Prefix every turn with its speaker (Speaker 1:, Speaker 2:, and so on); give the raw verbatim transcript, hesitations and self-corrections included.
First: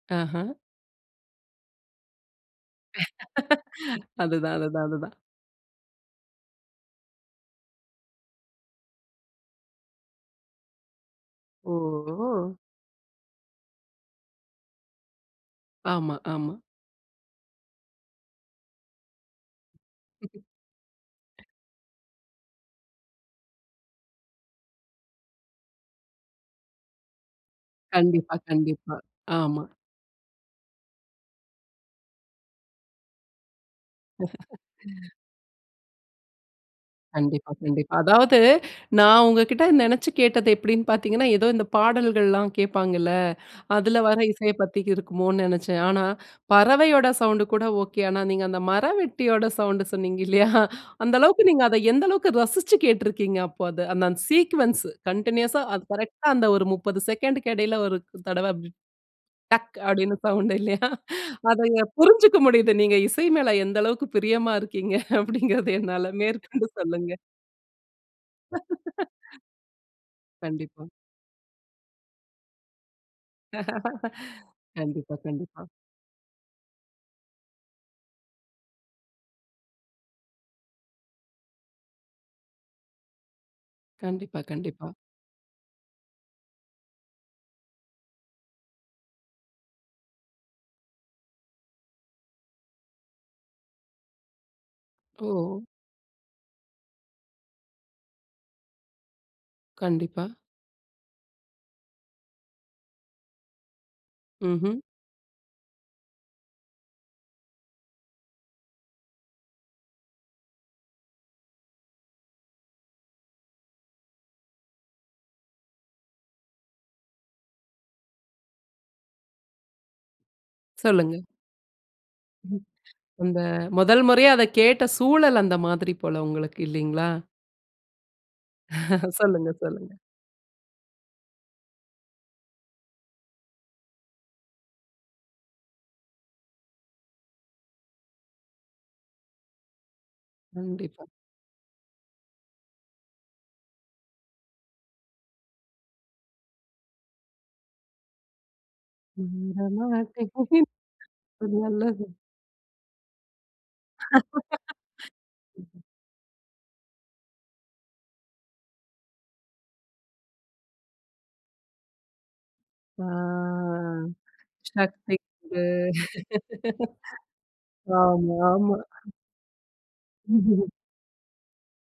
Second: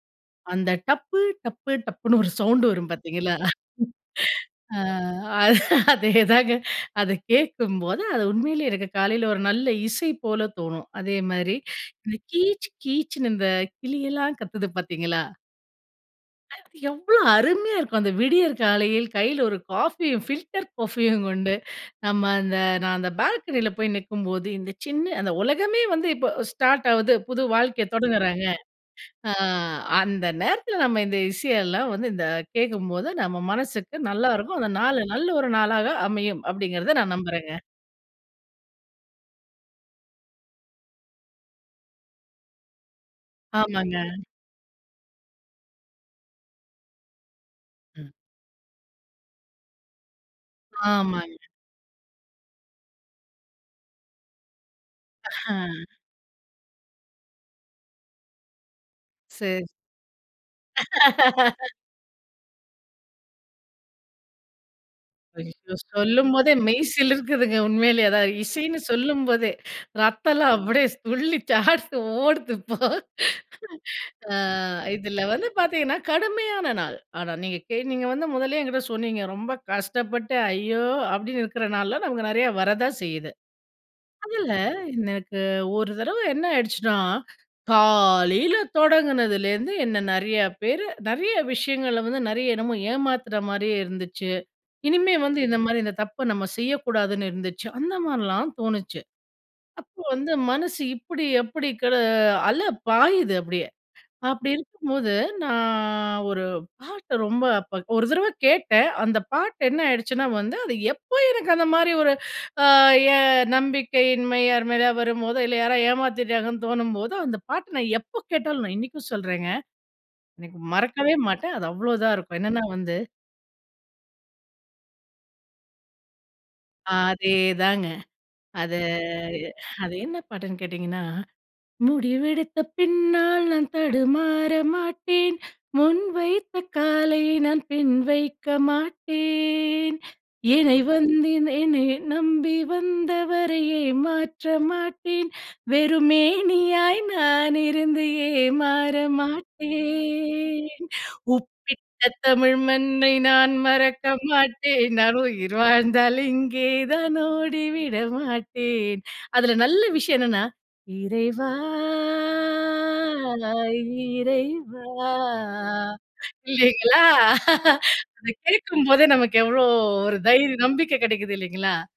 Speaker 1: ஆஹா.
Speaker 2: அந்த டப்பு டப்பு டப்புன்னு ஒரு சவுண்ட் வரும் பார்த்தீர்களா?
Speaker 1: அதுதான்
Speaker 2: ஆ,
Speaker 1: அதுதான் அதுதான்.
Speaker 2: அதேதாங்க. அத கேட்கும்போது அது உண்மையிலே எனக்கு காலைல ஒரு நல்ல இசை போல தோணும். அதே மாதிரி
Speaker 1: ஓஹோ!
Speaker 2: கீச் கீச்ன்னு இந்த கிளி எல்லாம் கத்துது பாத்தீங்களா?
Speaker 1: ஆமா, ஆமா.
Speaker 2: எவ்வளோ அருமையா இருக்கும். அந்த விடியற் காலையில் கையில ஒரு காஃபியும் ஃபில்டர் காஃபியும் கொண்டு நம்ம அந்த நான் அந்த பால்கனியில போய் நிற்கும்போது இந்த சின்ன அந்த உலகமே வந்து இப்ப ஸ்டார்ட் ஆவுது புது வாழ்க்கையை
Speaker 1: கண்டிப்பா,
Speaker 2: தொடங்குறாங்க
Speaker 1: கண்டிப்பா,
Speaker 2: ஆ
Speaker 1: ஆமா.
Speaker 2: அந்த நேரத்தில நம்ப இந்த இசையெல்லாம் வந்து இந்த கேட்கும்போது நம்ம மனசுக்கு நல்லாருக்கும். அந்த நாள் நல்ல ஒரு நாளாக அமையும் அப்டிங்கிறத, நான்
Speaker 1: கண்டிப்பா,
Speaker 2: நம்புறேங்க.
Speaker 1: கண்டிப்பா. அதாவது நான் உங்ககிட்ட நெனைச்சு கேட்டது எப்டின்னு பார்த்தீங்கன்னா, ஏதோ இந்த பாடல்கள்லாம் கேட்பாங்கல,
Speaker 2: ஆமாங்க.
Speaker 1: அதில வர இசைய பத்தி இருக்குமோன்னு நெனைச்சேன். ஆனா, பறவையோட சவுண்ட் கூட ஓகே
Speaker 2: ம்.
Speaker 1: ஆனா, நீங்க அந்த மரவெட்டியோட சவுண்ட் சொன்னீங்க இல்லையா, அந்த
Speaker 2: ஆமாங்க.
Speaker 1: அளவுக்கு நீங்க அத எந்த அளவுக்கு ரசிச்சு கேட்டிருக்கீங்க அப்போ அத. அந்த அந்த சீக்வென்ஸ் கன்டினியூஸ்ஸா அது
Speaker 2: ஆ.
Speaker 1: கரெக்ட்டா அந்த ஒரு முப்பது செகண்டுக்கு இடையில ஒரு தடவ
Speaker 2: சரி.
Speaker 1: டக் அப்டின்னு சவுண்ட் இல்லையா? அத [unintelligible] புரிஞ்சுக்க முடியுது. நீங்க இசை மேல எந்த அளவுக்கு பிரியமா இருக்கீங்க அப்டிங்கிறது
Speaker 2: ஐயோ!
Speaker 1: என்னால.
Speaker 2: சொல்லும் போதே
Speaker 1: மேற்கொண்டு சொல்லுங்க.
Speaker 2: மெய்சிலுர்க்குதுங்க உண்மையிலேயே, அதாவது இசைன்னு சொல்லும் போதே ரத்தம் எல்லாம்
Speaker 1: கண்டிப்பா.
Speaker 2: அப்டியே துள்ளி [unintelligible] ஓடுது இப்போ. ஆ
Speaker 1: கண்டிப்பா,
Speaker 2: இதுல வந்து
Speaker 1: கண்டிப்பா.
Speaker 2: பார்த்தீங்கன்னா, கடுமையான நாள். ஆனா நீங்க கே வந்து முதல்லயே என்கிட்ட சொன்னீங்க, ரொம்ப கஷ்டப்பட்டு அய்யோ! அப்டின்னு இருக்குற நாள்ல நமக்கு நெறைய வரத்தான் செய்யுது.
Speaker 1: கண்டிப்பா,
Speaker 2: அதில
Speaker 1: கண்டிப்பா.
Speaker 2: எனக்கு ஒரு தரவ என்ன ஆயிடுச்சுனா, காலையில தொடங்குனதுலேருந்து என்ன நெறைய பேர் நெறைய விஷயங்கள வந்து நெறைய என்னமோ ஏமாத்துற மாரியே இருந்துச்சு. இனிமே வந்து இந்த
Speaker 1: ஓ!
Speaker 2: மாரி இந்த தப்பு நம்ம செய்யக்கூடாதுன்னு இருந்துச்சு. அந்த மாதிரிலாம் தோணுச்சு. அப்போ,
Speaker 1: கண்டிப்பா.
Speaker 2: வந்து மனசு இப்டி, எப்டி கட அல பாயுது அப்டியே அப்டி
Speaker 1: ம்ஹ்ம்.
Speaker 2: இருக்கும்போது நான் ஒரு பாட்ட ரொம்ப அப்ப ஒரு தரவ கேட்டேன் அந்த பாட்டு என்ன ஆயிடுச்சுன்னா, வந்து அது எப்போ எனக்கு அந்த மாரி ஒரு ஆ என் நம்பிக்கையின்மை யார் மேலயா வரும்போதோ, இல்ல யாரோ ஏமாத்திட்டாங்கன்னு தோணும்போதோ, அந்த பாட்ட நான் எப்ப கேட்டாலும் நான் இன்னிக்கும் சொல்றேங்க இன்னைக்கு மறக்கவே
Speaker 1: சொல்லுங்க.
Speaker 2: மாட்டேன். அது அவ்வளோதான் இருக்கும். என்னன்னா வந்து
Speaker 1: அந்த முதல்முறையா அதக் கேட்ட சூழல் அந்த மாதிரி போல உங்களுக்கு இல்லைங்களா?
Speaker 2: அதேதாங்க அது,
Speaker 1: சொல்லுங்க, சொல்லுங்க.
Speaker 2: அது என்ன பாட்டுன்னு கேட்டீங்கன்னா, "முடிவெடுத்த பின்னால் நான் தடுமாற மாட்டேன். முன் வைத்த காலை நான் பின் வைக்க மாட்டேன். எனை
Speaker 1: கண்டிப்பா.
Speaker 2: வந்து எனை நம்பி வந்தவரை ஏமாற்ற மாட்டேன். வெறுமேனியாய் நான் இருந்தே ஏமாற
Speaker 1: [unintelligible] ரொம்ப
Speaker 2: மாட்டேன். உப்பிட்ட
Speaker 1: நல்லது.
Speaker 2: தமிழ் மண்ணை நான் மறக்க மாட்டேன். நான் உயிர் வாழ்ந்தாலும் இங்கே தான் ஓடி விட மாட்டேன்". அதுல நல்ல விஷயம் என்னனா, "இறைவா
Speaker 1: ஆ.
Speaker 2: [unintelligible] இறைவா"
Speaker 1: "சக்தி கொடு"
Speaker 2: இல்லைங்களா? அத
Speaker 1: ஆமா, ஆமா.
Speaker 2: கேட்கும் போதே நமக்கு எவ்வளோ ஒரு தைரியம் நம்பிக்கை கிடைக்குது இல்லைங்களா?